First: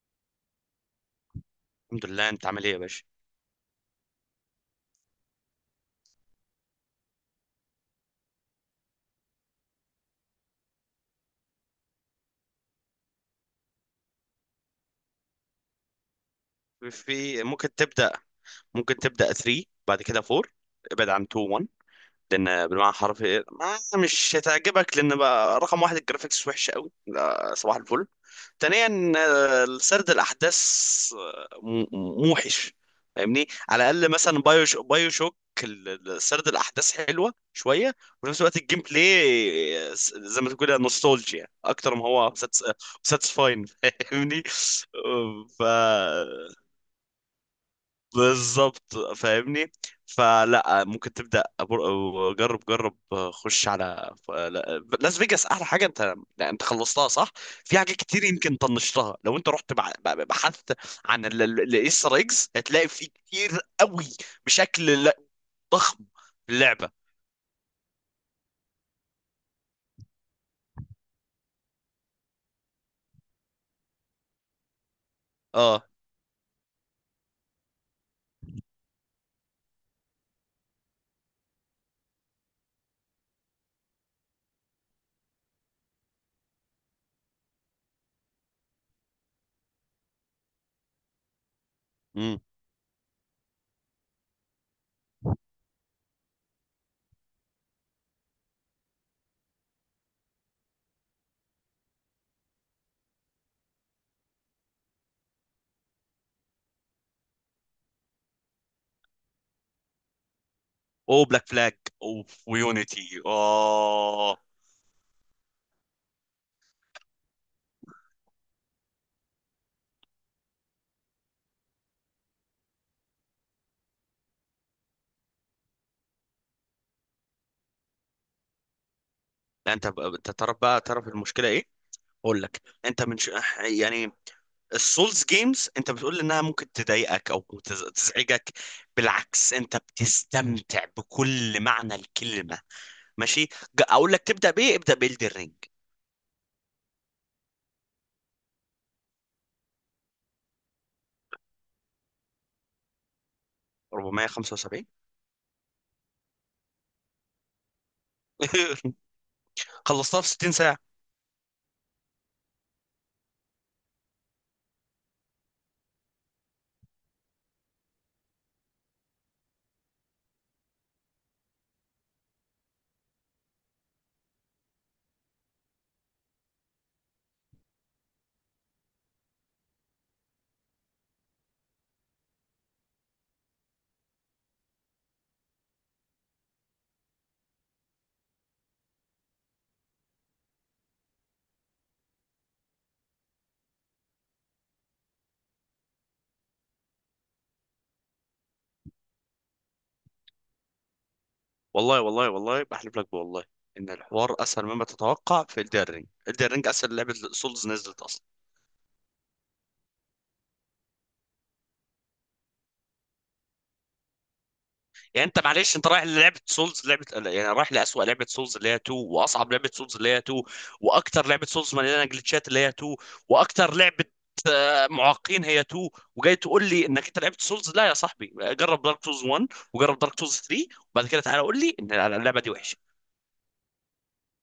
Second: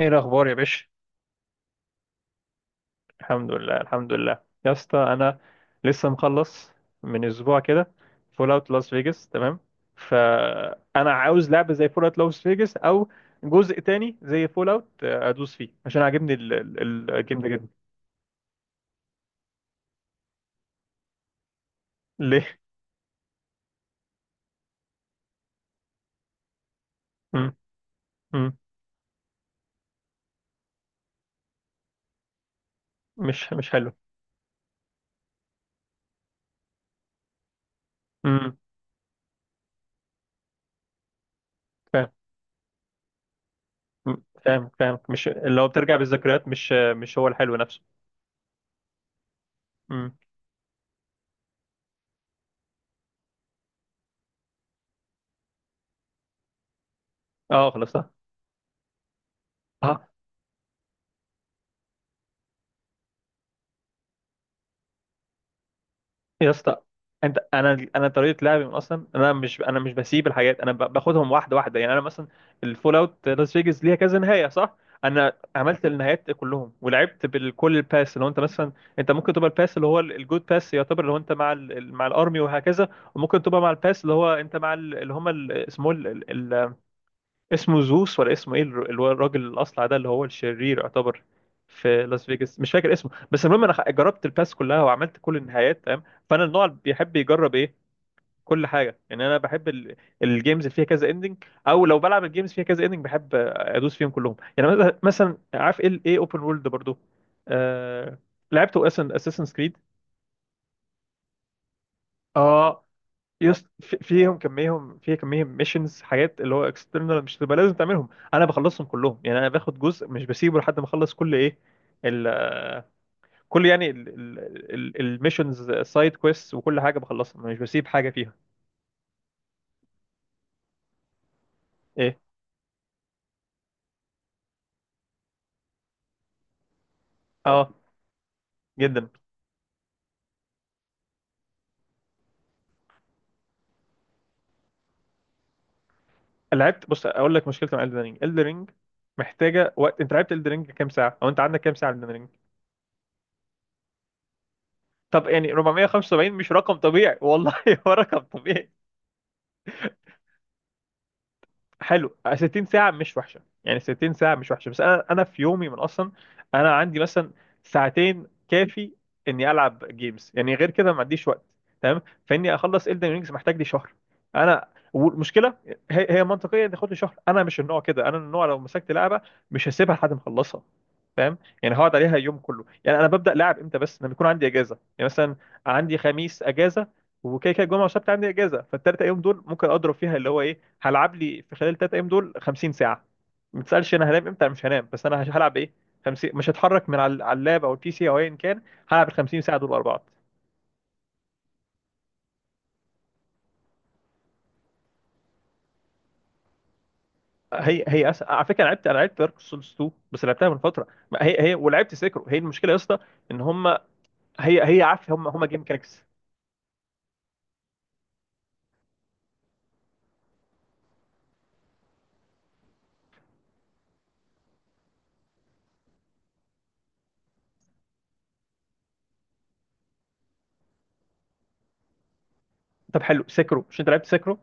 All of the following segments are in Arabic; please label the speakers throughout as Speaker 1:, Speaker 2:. Speaker 1: ايه الاخبار يا باشا؟
Speaker 2: الحمد لله، انت عامل ايه يا باشا؟
Speaker 1: الحمد لله الحمد لله يا اسطى، انا لسه مخلص من اسبوع كده فول اوت لاس فيجاس، تمام. فانا عاوز لعبه زي فول اوت لاس فيجاس او جزء تاني زي فول اوت ادوس فيه عشان عاجبني الجيم
Speaker 2: في
Speaker 1: ده جدا.
Speaker 2: ممكن تبدا 3، بعد كده 4. ابعد عن 2، 1.
Speaker 1: ليه؟
Speaker 2: لان بالمعنى الحرفي ما مش هتعجبك. لان بقى رقم واحد الجرافيكس وحشه قوي.
Speaker 1: مم.
Speaker 2: لا، صباح الفل.
Speaker 1: مم.
Speaker 2: ثانيا آه، سرد الاحداث موحش، فاهمني؟
Speaker 1: مش
Speaker 2: على
Speaker 1: حلو.
Speaker 2: الاقل مثلا بايو شوك، سرد الاحداث حلوه شويه. وفي نفس
Speaker 1: مم.
Speaker 2: الوقت الجيم بلاي زي ما تقول نوستالجيا اكتر ما
Speaker 1: فاهم.
Speaker 2: هو ساتسفاين،
Speaker 1: مم.
Speaker 2: فاهمني.
Speaker 1: فاهم فاهم، مش
Speaker 2: آه، ف
Speaker 1: لو بترجع بالذكريات مش هو الحلو نفسه.
Speaker 2: بالظبط، فاهمني.
Speaker 1: مم.
Speaker 2: فلا، ممكن تبدا جرب، جرب. خش على لاس فيجاس، احلى حاجه. انت لا، انت خلصتها صح؟
Speaker 1: اه
Speaker 2: في
Speaker 1: خلاص.
Speaker 2: حاجات كتير يمكن طنشتها. لو انت رحت
Speaker 1: اه.
Speaker 2: بحثت عن الايستر ايجز هتلاقي في كتير قوي، بشكل ضخم
Speaker 1: يا
Speaker 2: في
Speaker 1: اسطى
Speaker 2: اللعبه.
Speaker 1: انت انا انا طريقه لعبي من اصلا، انا مش بسيب الحاجات، انا باخدهم واحده واحده يعني. انا مثلا الفول اوت لاس فيجاس ليها كذا نهايه، صح؟ انا
Speaker 2: اه.
Speaker 1: عملت النهايات كلهم ولعبت بكل الباس، اللي هو انت مثلا انت ممكن تبقى الباس اللي هو الجود باس يعتبر، اللي هو انت مع مع الارمي وهكذا. وممكن تبقى مع الباس اللي هو انت مع اللي هم اسمه زوس، ولا اسمه ايه اللي هو الراجل الاصلع ده، اللي هو الشرير يعتبر في لاس
Speaker 2: امم.
Speaker 1: فيجاس، مش فاكر اسمه. بس المهم انا جربت الباس كلها وعملت كل النهايات، تمام. فانا النوع اللي بيحب يجرب ايه، كل حاجه. يعني انا بحب الجيمز اللي فيها كذا اندنج، او لو بلعب الجيمز فيها كذا اندنج بحب ادوس فيهم كلهم. يعني مثلا عارف ايه، اوبن وورلد برضو. آه... لعبت اساسن كريد.
Speaker 2: او بلاك فلاج اوف
Speaker 1: اه.
Speaker 2: ويونيتي،
Speaker 1: يس
Speaker 2: اه.
Speaker 1: فيهم كميهم، في كميهم ميشنز، حاجات اللي هو اكسترنال، مش تبقى لازم تعملهم، انا بخلصهم كلهم، يعني انا باخد جزء مش بسيبه لحد ما اخلص كل ايه ال كل يعني الميشنز سايد كويست، وكل حاجه بخلصها، مش بسيب حاجه فيها.
Speaker 2: لا، انت تعرف بقى، تعرف المشكله ايه؟
Speaker 1: ايه؟
Speaker 2: اقول لك، يعني السولز جيمز انت بتقول انها ممكن تضايقك او
Speaker 1: اه
Speaker 2: تزعجك.
Speaker 1: جدا.
Speaker 2: بالعكس، انت بتستمتع بكل معنى الكلمه. ماشي، اقول لك تبدا بايه؟ ابدا بإلدر رينج.
Speaker 1: لعبت، بص، اقول لك مشكلتي مع الدن رينج. محتاجه وقت. انت لعبت الدن رينج كام ساعه؟ او انت عندك كام ساعه الدن رينج؟
Speaker 2: 475.
Speaker 1: طب يعني 475 مش رقم طبيعي والله، هو رقم طبيعي.
Speaker 2: خلصتها في 60 ساعه.
Speaker 1: حلو 60 ساعة مش وحشة، يعني 60 ساعة مش وحشة، بس أنا في يومي من أصلا، أنا عندي مثلا ساعتين كافي إني ألعب جيمز، يعني غير كده ما عنديش وقت، تمام. فإني أخلص إلدن رينجز محتاج لي شهر أنا. والمشكلة هي هي منطقية تاخد لي شهر. أنا مش النوع كده، أنا النوع لو مسكت لعبة مش هسيبها لحد ما أخلصها، فاهم؟ يعني هقعد عليها يوم كله. يعني أنا ببدأ لعب إمتى؟ بس لما يكون عندي إجازة. يعني مثلا عندي خميس إجازة، وكده كده الجمعه والسبت عندي اجازه، فالثلاث ايام دول ممكن اضرب فيها اللي هو ايه، هلعب لي في خلال ال 3 ايام دول 50 ساعه، ما تسالش انا هنام امتى. أنا مش هنام، بس انا هلعب ايه، 50 مش هتحرك من على اللاب او البي سي او ايا كان، هلعب ال 50 ساعه دول ورا بعض.
Speaker 2: والله والله والله بحلف لك بالله ان الحوار اسهل مما تتوقع. في إلدر رينج، إلدر رينج اسهل لعبه سولز
Speaker 1: هي
Speaker 2: نزلت
Speaker 1: هي
Speaker 2: اصلا.
Speaker 1: على فكره، انا لعبت دارك سولز 2 بس لعبتها من فتره، ما هي هي، ولعبت سيكرو. هي المشكله يا اسطى ان هم، هي هي عارف،
Speaker 2: يعني
Speaker 1: هم
Speaker 2: انت
Speaker 1: جيم
Speaker 2: معلش، انت
Speaker 1: ميكانكس.
Speaker 2: رايح للعبه سولز، لعبه يعني رايح لاسوأ لعبه سولز اللي هي 2، واصعب لعبه سولز اللي هي 2، واكتر لعبه سولز مليانه جلitchات اللي هي 2، واكتر لعبه معاقين هي 2، وجاي تقول لي انك انت لعبت سولز؟ لا يا صاحبي، جرب دارك سولز 1، وجرب دارك سولز 3، وبعد كده تعالى قول لي ان اللعبه دي وحشه.
Speaker 1: طب حلو، سيكرو مش انت لعبت سيكرو؟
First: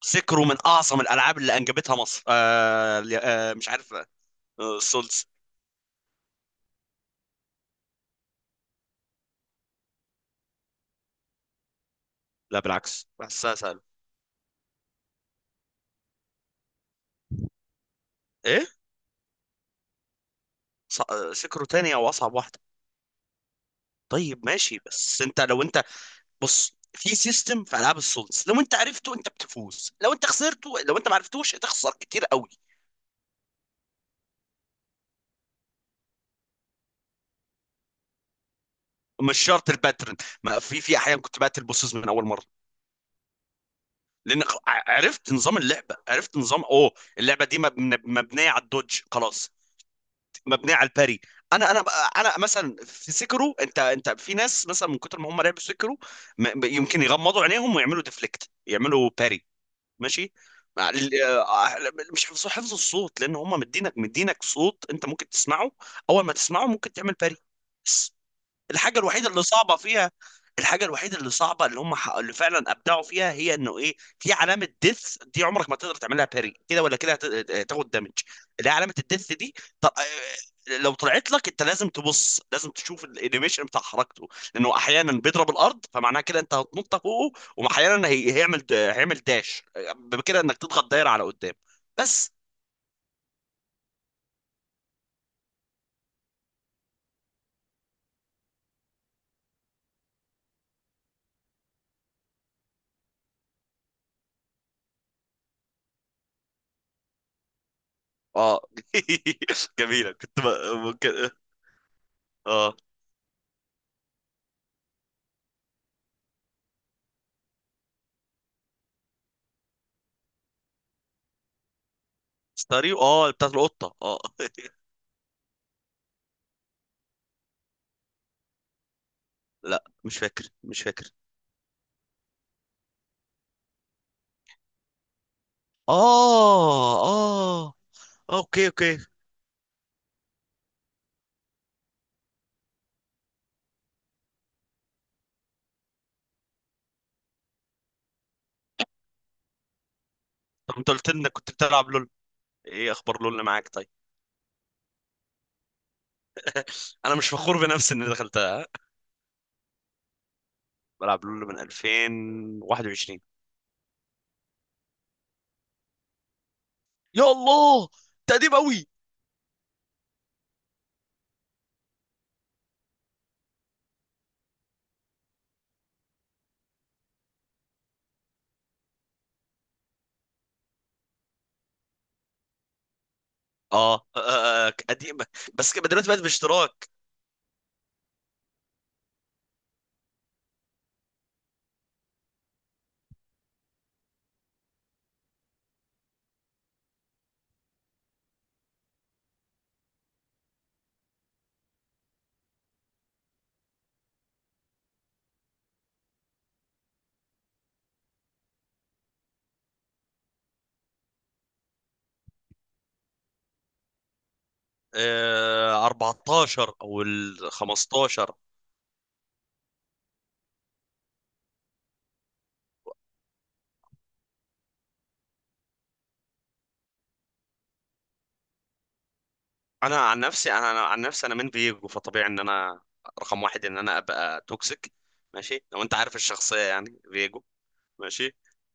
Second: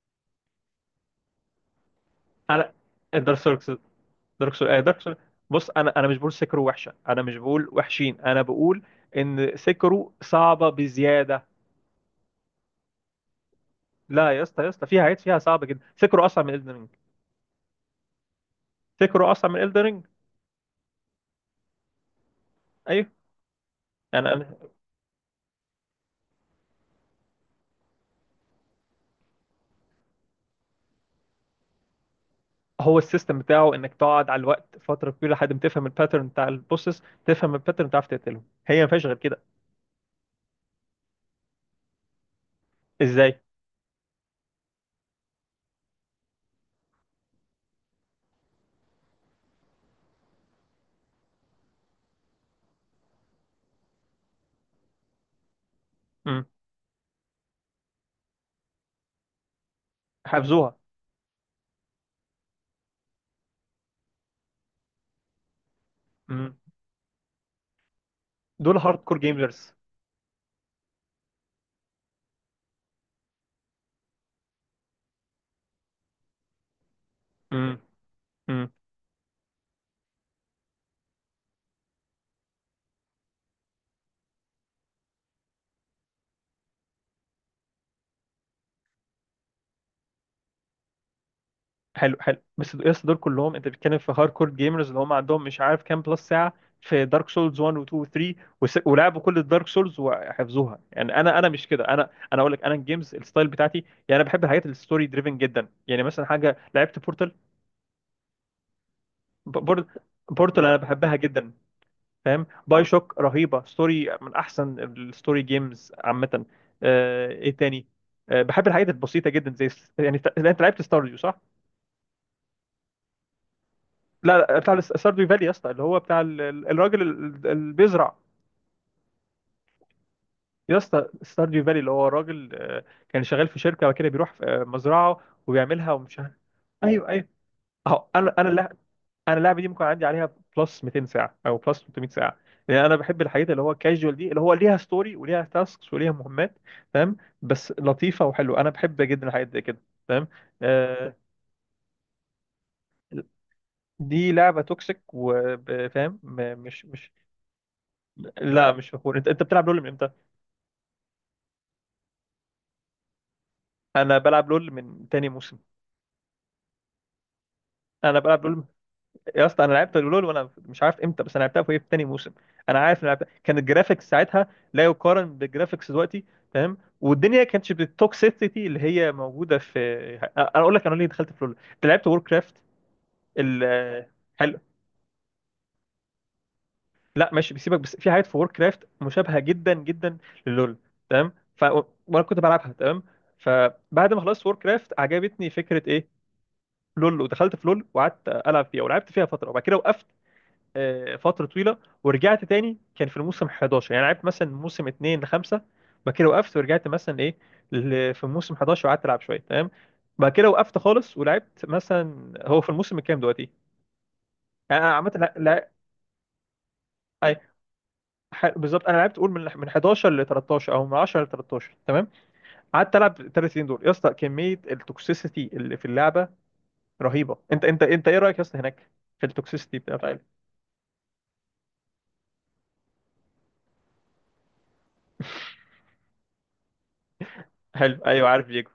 Speaker 2: سكروا من اعظم الالعاب اللي انجبتها مصر.
Speaker 1: انا
Speaker 2: آه،
Speaker 1: دارك
Speaker 2: مش
Speaker 1: سولز
Speaker 2: عارف.
Speaker 1: دارك سول
Speaker 2: آه،
Speaker 1: آه دارك سول.
Speaker 2: سولز.
Speaker 1: بص انا مش بقول سكرو وحشه، انا مش بقول وحشين، انا بقول ان سكرو صعبه بزياده.
Speaker 2: لا بالعكس، بحسها سهله.
Speaker 1: لا يا اسطى، يا اسطى فيها عيب، فيها صعبه جدا. سكرو اصعب من الدن رينج.
Speaker 2: ايه،
Speaker 1: سكرو اصعب من الدن رينج.
Speaker 2: سكروا تاني او اصعب واحده.
Speaker 1: ايوه. يعني
Speaker 2: طيب
Speaker 1: أنا.
Speaker 2: ماشي. بس انت لو انت، بص، في سيستم في العاب السولز، لو انت عرفته انت بتفوز، لو انت ما عرفتوش هتخسر كتير قوي.
Speaker 1: هو السيستم بتاعه انك تقعد على الوقت فتره كبيره لحد ما تفهم الباترن بتاع البوسس، تفهم الباترن تعرف تقتلهم، هي ما فيهاش غير كده.
Speaker 2: مش شرط الباترن، ما في في احيان كنت بقتل بوسز من اول مره.
Speaker 1: ازاي؟
Speaker 2: لان عرفت نظام اللعبه، عرفت نظام. اوه، اللعبه دي مبنيه على الدوج، خلاص، مبنيه على الباري. انا انا انا مثلا في سكرو، انت في ناس مثلا من كتر ما هم لعبوا سكرو
Speaker 1: امم.
Speaker 2: يمكن يغمضوا عينيهم ويعملوا ديفليكت، يعملوا باري. ماشي،
Speaker 1: حافظوها.
Speaker 2: مع مش حفظ، حفظ الصوت، لان هم مدينك صوت انت ممكن تسمعه، اول ما
Speaker 1: امم.
Speaker 2: تسمعه ممكن تعمل باري.
Speaker 1: دول هارد
Speaker 2: الحاجه
Speaker 1: كور
Speaker 2: الوحيده اللي
Speaker 1: جيمرز.
Speaker 2: صعبه فيها الحاجه الوحيده اللي صعبه، اللي اللي فعلا ابدعوا فيها، هي انه ايه، في علامه ديث دي عمرك ما تقدر تعملها باري، كده ولا كده هتاخد دامج. اللي هي علامه الديث دي. طب لو طلعت لك انت لازم تبص، لازم تشوف الانيميشن بتاع حركته. لانه احيانا بيضرب الارض فمعناها كده انت هتنط فوقه، واحيانا هيعمل داش، بكده انك تضغط دايره على قدام.
Speaker 1: حلو
Speaker 2: بس.
Speaker 1: حلو، بس يس دول كلهم انت بتتكلم في هاردكور جيمرز، اللي هم عندهم مش عارف كام بلس ساعه في دارك سولز 1 و 2 و 3، ولعبوا كل الدارك سولز وحفظوها. يعني انا مش كده، انا اقول لك، انا الجيمز الستايل بتاعتي يعني، انا بحب الحاجات الستوري دريفن جدا. يعني مثلا حاجه لعبت بورتال.
Speaker 2: اه.
Speaker 1: بورتال
Speaker 2: جميله كنت
Speaker 1: بورتال انا بحبها
Speaker 2: ممكن.
Speaker 1: جدا، فاهم؟
Speaker 2: اه.
Speaker 1: باي شوك رهيبه، ستوري من احسن الستوري جيمز عامه. ايه تاني؟ بحب الحاجات البسيطه جدا، زي يعني يعني انت لعبت ستارديو، صح؟
Speaker 2: ستاريو، اه، بتاعت القطه، اه.
Speaker 1: لا لا، بتاع ستارديو فالي يا اسطى، اللي هو بتاع الراجل اللي بيزرع.
Speaker 2: لا مش فاكر،
Speaker 1: يا
Speaker 2: مش
Speaker 1: اسطى
Speaker 2: فاكر.
Speaker 1: ستارديو فالي اللي هو راجل، كان شغال في شركه كده، بيروح في مزرعه وبيعملها ومش عارف.
Speaker 2: اه.
Speaker 1: ايوه ايوه.
Speaker 2: اه.
Speaker 1: اهو
Speaker 2: اوكي، اوكي.
Speaker 1: انا اللعبه دي ممكن عندي عليها بلس 200 ساعه او بلس 300 ساعه، لان انا بحب الحاجات اللي هو كاجوال دي، اللي هو ليها ستوري وليها تاسكس وليها مهمات، تمام؟ بس لطيفه وحلوه، انا بحب جدا الحاجات دي كده، تمام.
Speaker 2: طب انت قلت لي
Speaker 1: آه،
Speaker 2: انك كنت بتلعب لول، ايه اخبار لول اللي معاك؟ طيب،
Speaker 1: دي لعبه توكسيك، وفاهم مش مش
Speaker 2: انا مش فخور بنفسي اني دخلتها، ها؟
Speaker 1: لا مش فخور. انت بتلعب لول من امتى؟
Speaker 2: بلعب لول من 2021.
Speaker 1: انا بلعب لول من تاني موسم.
Speaker 2: يا الله،
Speaker 1: انا
Speaker 2: ده
Speaker 1: بلعب
Speaker 2: قديم
Speaker 1: لول.
Speaker 2: قوي.
Speaker 1: يا اسطى انا لعبت لول وانا مش عارف امتى، بس انا لعبتها في في تاني موسم. انا عارف إن أنا لعبتها كان الجرافيكس ساعتها لا يقارن بالجرافيكس دلوقتي، فاهم؟ والدنيا كانتش بالتوكسيسيتي اللي هي موجوده في. انا اقول لك انا ليه دخلت في لول. انت لعبت وور كرافت ال،
Speaker 2: اه. آه.
Speaker 1: حلو.
Speaker 2: آه، قديمه بس كده دلوقتي بقت باشتراك.
Speaker 1: لا ماشي بيسيبك، بس في حاجات في وور كرافت مشابهه جدا جدا للول، تمام. ف وانا كنت بلعبها تمام. فبعد ما خلصت وور كرافت عجبتني فكره ايه لول، ودخلت في لول وقعدت العب فيها، ولعبت فيها فتره وبعد كده وقفت فتره طويله. ورجعت تاني كان في الموسم 11، يعني لعبت مثلا موسم 2 ل 5. بعد كده وقفت ورجعت مثلا ايه في موسم 11 وقعدت العب شويه، تمام. بعد كده وقفت خالص، ولعبت مثلا، هو في الموسم الكام دلوقتي؟ يعني انا عامه، لا لا.
Speaker 2: آه 14 او ال
Speaker 1: أي-
Speaker 2: 15.
Speaker 1: بالظبط، انا لعبت قول من 11 ل 13 او من 10 ل 13، تمام. قعدت العب ال 3 سنين دول يا اسطى، كميه التوكسيسيتي اللي في اللعبه رهيبه. انت ايه رايك يا اسطى هناك في التوكسيسيتي
Speaker 2: انا
Speaker 1: بتاعت.
Speaker 2: عن نفسي، انا من فيجو، فطبيعي ان انا رقم واحد ان انا ابقى توكسيك. ماشي، لو انت عارف الشخصيه يعني فيجو.
Speaker 1: حلو، ايوه
Speaker 2: ماشي.
Speaker 1: عارف ليجو.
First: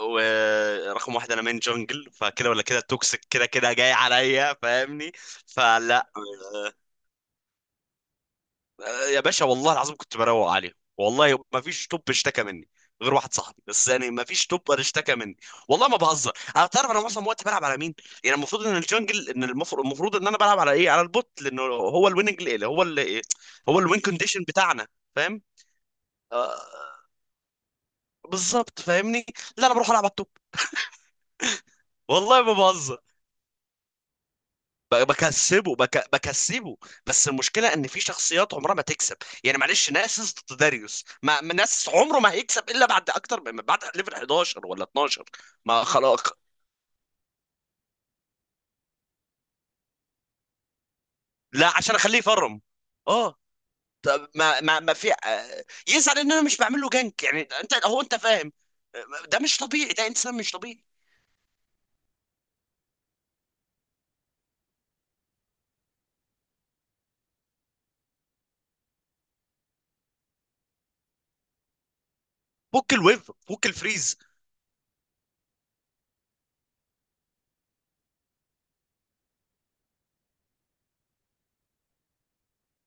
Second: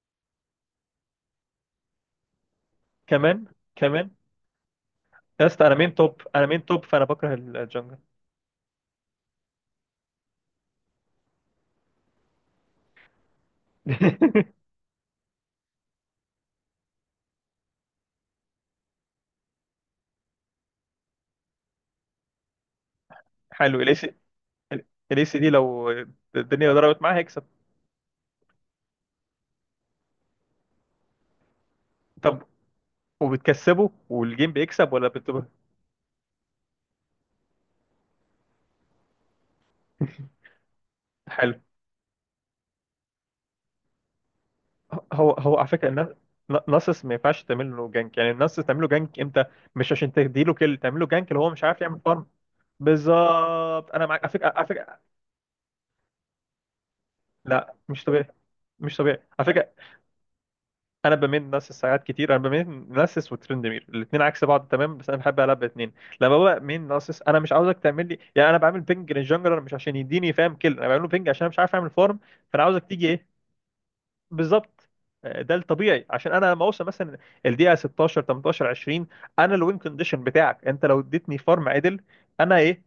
Speaker 2: ورقم واحد، انا مين جنجل، فكده ولا كده توكسيك،
Speaker 1: كمان
Speaker 2: كده كده جاي
Speaker 1: كمان،
Speaker 2: عليا، فاهمني.
Speaker 1: يا اسطى انا مين
Speaker 2: فلا،
Speaker 1: توب، انا مين توب، فانا بكره الجنجل.
Speaker 2: آه، يا باشا والله العظيم كنت بروق عليه، والله ما فيش توب اشتكى مني غير واحد صاحبي بس، يعني ما فيش توب اشتكى مني. والله ما بهزر. انا تعرف انا معظم وقتي بلعب على مين؟ يعني المفروض ان الجنجل، المفروض ان انا بلعب على ايه، على البوت، لانه هو الويننج اللي هو اللي هو
Speaker 1: حلو
Speaker 2: الوين كونديشن بتاعنا،
Speaker 1: الاسي
Speaker 2: فاهم.
Speaker 1: دي لو
Speaker 2: آه،
Speaker 1: الدنيا ضربت معاه هيكسب.
Speaker 2: بالظبط، فاهمني. لا، انا بروح العب على التوب،
Speaker 1: طب
Speaker 2: والله ما بهزر.
Speaker 1: وبتكسبه والجيم بيكسب، ولا بتبقى؟
Speaker 2: بكسبه، بكسبه. بس المشكله ان في شخصيات عمرها ما تكسب. يعني معلش، ناسس ضد داريوس، ما ما
Speaker 1: حلو،
Speaker 2: ناسس عمره ما هيكسب الا بعد اكتر من، بعد ليفل 11 ولا 12.
Speaker 1: هو هو على
Speaker 2: ما
Speaker 1: فكره الناس،
Speaker 2: خلاص،
Speaker 1: ناسس ما ينفعش تعمل له جانك، يعني الناس تعمل له جانك امتى؟ مش عشان تديله كيل تعمل له جانك، اللي هو مش
Speaker 2: لا،
Speaker 1: عارف
Speaker 2: عشان
Speaker 1: يعمل
Speaker 2: اخليه
Speaker 1: فارم.
Speaker 2: يفرم. اه.
Speaker 1: بالظبط، انا معاك على
Speaker 2: طب
Speaker 1: فكره،
Speaker 2: ما
Speaker 1: على
Speaker 2: ما ما
Speaker 1: فكره.
Speaker 2: في آه، يزعل ان انا مش بعمل له جنك، يعني
Speaker 1: لا
Speaker 2: انت، هو،
Speaker 1: مش
Speaker 2: انت
Speaker 1: طبيعي،
Speaker 2: فاهم.
Speaker 1: مش طبيعي
Speaker 2: آه، ده
Speaker 1: على
Speaker 2: مش
Speaker 1: فكره.
Speaker 2: طبيعي، ده انسان مش طبيعي.
Speaker 1: انا بميل ناسس ساعات كتير، انا بميل ناسس وترندمير الاثنين عكس بعض، تمام. بس انا بحب العب الاثنين. لما ببقى مين ناسس انا مش عاوزك تعمل لي، يعني انا بعمل بينج للجنجلر مش عشان يديني، فاهم؟ كل انا بعمله بينج عشان انا مش عارف اعمل فارم، فانا عاوزك
Speaker 2: فك
Speaker 1: تيجي
Speaker 2: الويف،
Speaker 1: ايه.
Speaker 2: فك الفريز.
Speaker 1: بالظبط. ده الطبيعي، عشان انا لما اوصل مثلا الدقيقه 16 18 20، انا الوين كونديشن بتاعك، انت لو اديتني فارم عدل انا ايه،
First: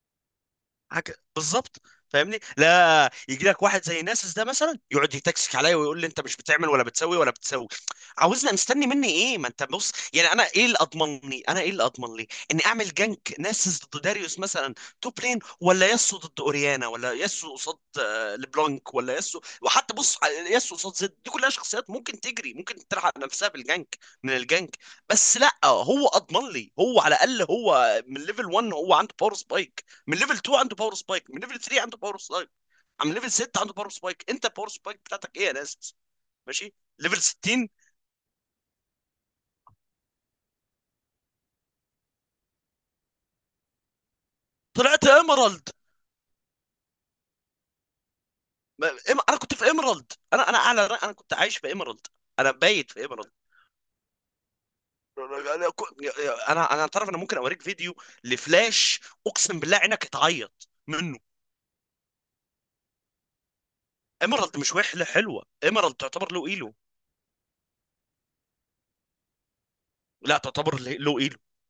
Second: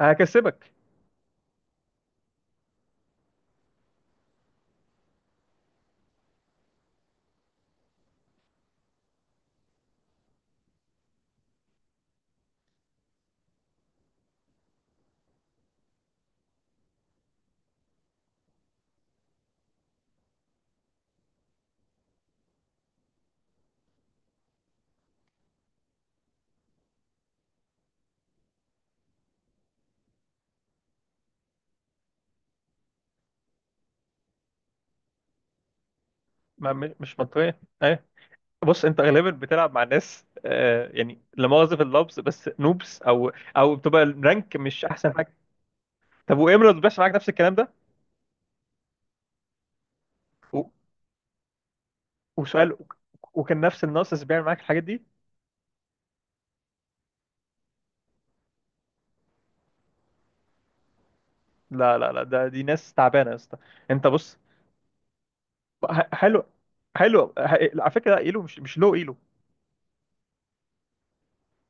Speaker 1: هكسبك.
Speaker 2: حاجه، بالظبط، فاهمني. لا يجي لك واحد زي ناسس ده مثلا يقعد يتكسك عليا ويقول لي انت مش بتعمل ولا بتسوي ولا بتسوي. عاوزنا مستني مني ايه؟ ما انت بص، يعني انا ايه اللي اضمنني، انا ايه اللي اضمن لي اني اعمل جنك ناسس ضد داريوس مثلا، توب لين، ولا ياسو ضد اوريانا، ولا ياسو قصاد آه، لبلانك، ولا ياسو، وحتى بص على ياسو قصاد زد. دي كلها شخصيات ممكن تجري ممكن تلحق نفسها بالجنك من الجنك. بس لا، هو اضمن لي، هو على الاقل هو من ليفل 1 هو عنده باور سبايك، من ليفل 2 عنده باور سبايك، من ليفل 3 عنده باور سبايك، من ليفل 6 عنده باور سبايك. انت الباور سبايك بتاعتك ايه يا ناس؟
Speaker 1: ما
Speaker 2: ماشي، ليفل
Speaker 1: مش منطقيه.
Speaker 2: 60.
Speaker 1: بص انت غالبا بتلعب مع ناس يعني، لا مؤاخذه في اللفظ، بس نوبس، او بتبقى الرانك مش
Speaker 2: طلعت
Speaker 1: احسن حاجه.
Speaker 2: ايمرالد.
Speaker 1: طب وامرالد بيحصل معاك نفس الكلام ده؟
Speaker 2: انا كنت في ايمرالد، انا انا
Speaker 1: و-
Speaker 2: اعلى انا كنت عايش في ايمرالد. انا
Speaker 1: وسؤال،
Speaker 2: بايت في ايمرالد.
Speaker 1: وكان نفس الناقص بيعمل معاك الحاجات دي؟
Speaker 2: انا تعرف، انا ممكن اوريك فيديو لفلاش، اقسم بالله عينك هتعيط منه.
Speaker 1: لا لا لا، دي ناس تعبانه يا اسطى. انت بص،
Speaker 2: ايمرالد مش وحله، حلوه ايمرالد، تعتبر
Speaker 1: حلو.
Speaker 2: له ايلو.
Speaker 1: حلو على فكره ايلو، مش لو ايلو.
Speaker 2: لا تعتبر له ايلو.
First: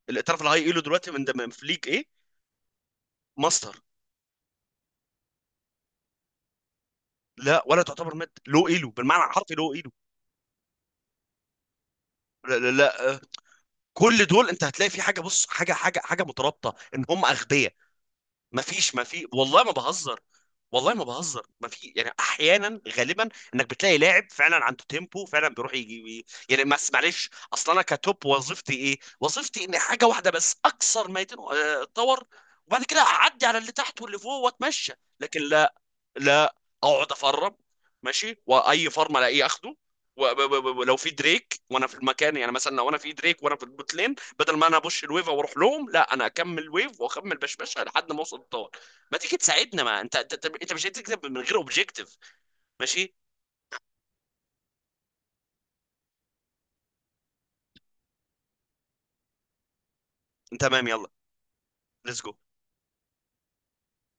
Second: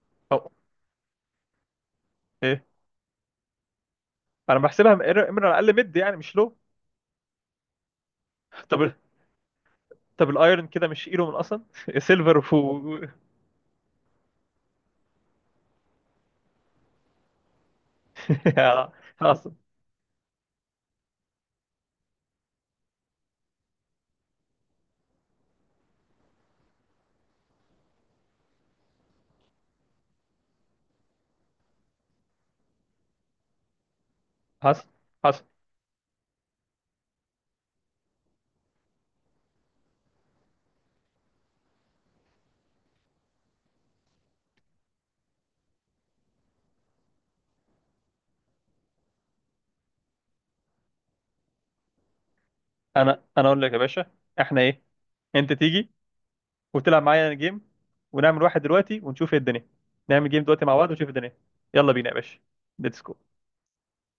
Speaker 2: اللي
Speaker 1: او
Speaker 2: تعرف الهاي ايلو دلوقتي من في ليج ايه؟
Speaker 1: ايه،
Speaker 2: ماستر.
Speaker 1: انا بحسبها امرالد اقل مد، يعني مش لو.
Speaker 2: لا ولا تعتبر مد، لو ايلو
Speaker 1: طب
Speaker 2: بالمعنى الحرفي، لو ايلو.
Speaker 1: الايرون كده مش ايلو من اصلا. سيلفر و
Speaker 2: لا, لا, لا آه، كل دول انت هتلاقي في حاجه، بص، حاجه مترابطه ان هم اغبياء. ما فيش ما في
Speaker 1: حصل.
Speaker 2: والله ما بهزر، والله ما بهزر. ما في يعني احيانا، غالبا، انك بتلاقي لاعب فعلا عنده تيمبو فعلا بيروح يجي، يعني بس معلش. اصلا انا كتوب، وظيفتي ايه؟ وظيفتي اني حاجه واحده بس، اكسر ما اتطور، وبعد كده اعدي على اللي تحت واللي فوق
Speaker 1: حصل.
Speaker 2: واتمشى. لكن
Speaker 1: حصل.
Speaker 2: لا، لا، اقعد افرم، ماشي، واي فرم الاقيه اخده. ولو في دريك وانا في المكان، يعني مثلا لو انا في دريك وانا في البوت لين، بدل ما انا ابش الويف واروح لهم، لا، انا اكمل ويف واكمل بشبشه لحد ما اوصل الطار. ما تيجي تساعدنا، ما انت، انت مش هتكتب من غير اوبجيكتيف. ماشي.
Speaker 1: انا اقول لك يا باشا، احنا ايه، انت تيجي وتلعب معايا جيم، ونعمل واحد دلوقتي ونشوف ايه الدنيا. نعمل جيم دلوقتي مع
Speaker 2: تمام،
Speaker 1: بعض،
Speaker 2: يلا.
Speaker 1: ونشوف الدنيا. يلا بينا يا
Speaker 2: ليتس جو.
Speaker 1: باشا. ليتس جو.